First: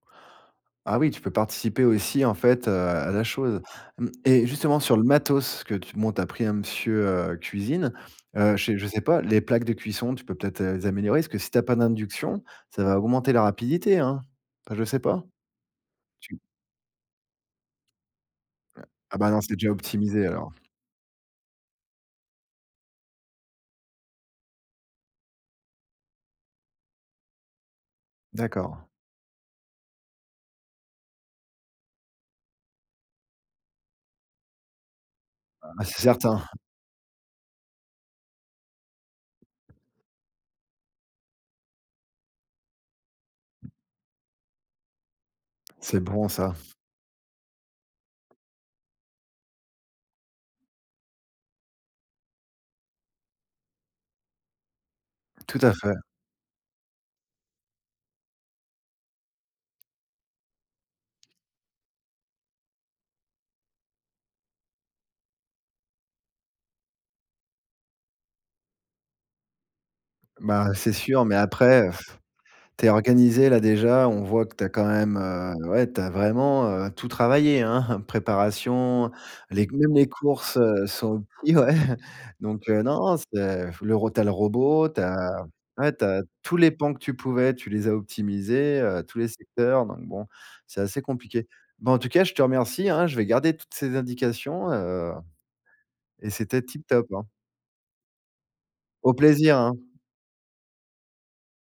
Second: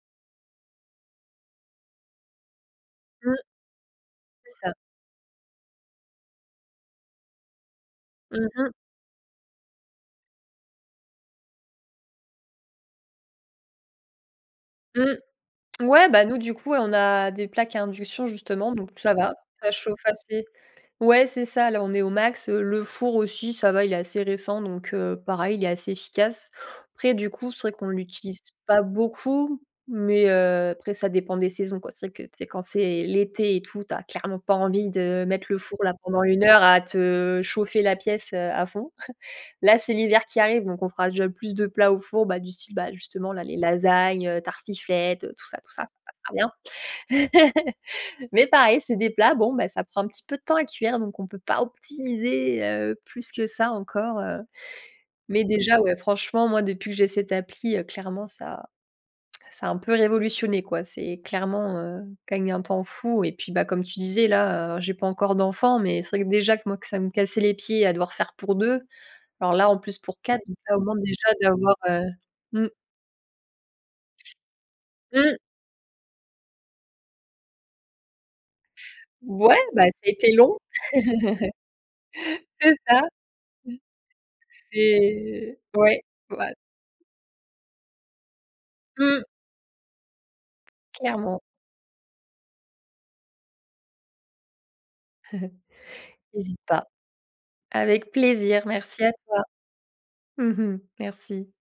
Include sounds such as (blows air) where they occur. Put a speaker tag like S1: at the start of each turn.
S1: Ah oui, tu peux participer aussi, en fait, heu, à la
S2: Mmh.
S1: chose. Mmh et
S2: C'est ça.
S1: justement, sur le matos que tu m bon tu as pris un monsieur, heu, cuisine,
S2: Mmh
S1: heu,
S2: mh.
S1: chez je sais pas, les plaques de cuisson, tu peux peut-être les améliorer? Parce que si tu as pas d'induction, ça va augmenter la rapidité, hein? Enfin je sais pas,
S2: Mmh, ouais, bah,
S1: tu
S2: nous, du coup, on a des plaques à induction, justement, donc ça
S1: Ah, ben
S2: va,
S1: non, c'est déjà
S2: ça chauffe
S1: optimisé
S2: assez.
S1: alors.
S2: Ouais, c'est ça, là, on est au max. Le four aussi, ça va, il est assez récent, donc heu, pareil, il est assez efficace. Après du coup, c'est vrai qu'on l'utilise
S1: D'accord.
S2: pas beaucoup mais heu, après ça dépend des saisons, quoi. C'est vrai que c'est quand c'est l'été et tout, tu as clairement pas envie de mettre le four
S1: Heu,
S2: là,
S1: c'est
S2: pendant
S1: certain.
S2: 1
S1: (chuckles)
S2: heure à te chauffer la pièce, heu, à fond. (chuckles) Là, c'est l'hiver qui arrive, donc on fera déjà plus de plats au four, bah, du style, bah, justement, là, les lasagnes, heu, tartiflette, tout ça, tout ça, ça
S1: C'est bon
S2: passera
S1: ça.
S2: bien. (chuckles) Mais pareil, c'est des plats, bon, bah, ça prend un petit peu de temps à cuire donc on peut pas optimiser, heu, plus que ça encore, heu. Mais
S1: Tout à
S2: déjà,
S1: fait.
S2: ouais franchement, moi, depuis que j'ai cette appli, clairement, ça ça a un peu révolutionné, quoi. C'est clairement, heu, q un gain de temps fou et puis, bah, comme tu disais, là, heu, j'ai pas encore d'enfants, mais c'est vrai que déjà que moi, ça me cassait les pieds à devoir faire pour 2, alors là, en plus, pour 4, ça
S1: Bah,
S2: permet au
S1: c'est
S2: moins
S1: sûr,
S2: déjà
S1: mais
S2: d'avoir,
S1: après
S2: heu,
S1: (blows air)
S2: mmh
S1: tu es organisée là déjà, on voit que tu as quand même,
S2: Mmh.
S1: heu, ouais, tu as vraiment, heu, tout travaillé, hein, (chuckles) préparation,
S2: Ouais,
S1: les c
S2: bah,
S1: même les
S2: c'était long.
S1: courses, heu, sont
S2: (laughs)
S1: livrées donc
S2: C'est
S1: heu,
S2: ça, mmh.
S1: non, non, c'est le ro tu as le robot, tu as,
S2: C'est
S1: ouais,
S2: ouais,
S1: tu as
S2: voil
S1: tous les pans que tu pouvais, tu les as optimisés, heu, tous
S2: Mmh.
S1: les secteurs donc bon, c'est assez
S2: Clairement.
S1: compliqué. Ben, en tout cas, je te remercie, hein, je vais garder toutes ces indications, heu
S2: (chuckles)
S1: et
S2: Hésite
S1: c'était tip
S2: pas.
S1: top, hein.
S2: Avec plaisir, merci à
S1: Au
S2: toi.
S1: plaisir, hein.
S2: Mmh mh, merci.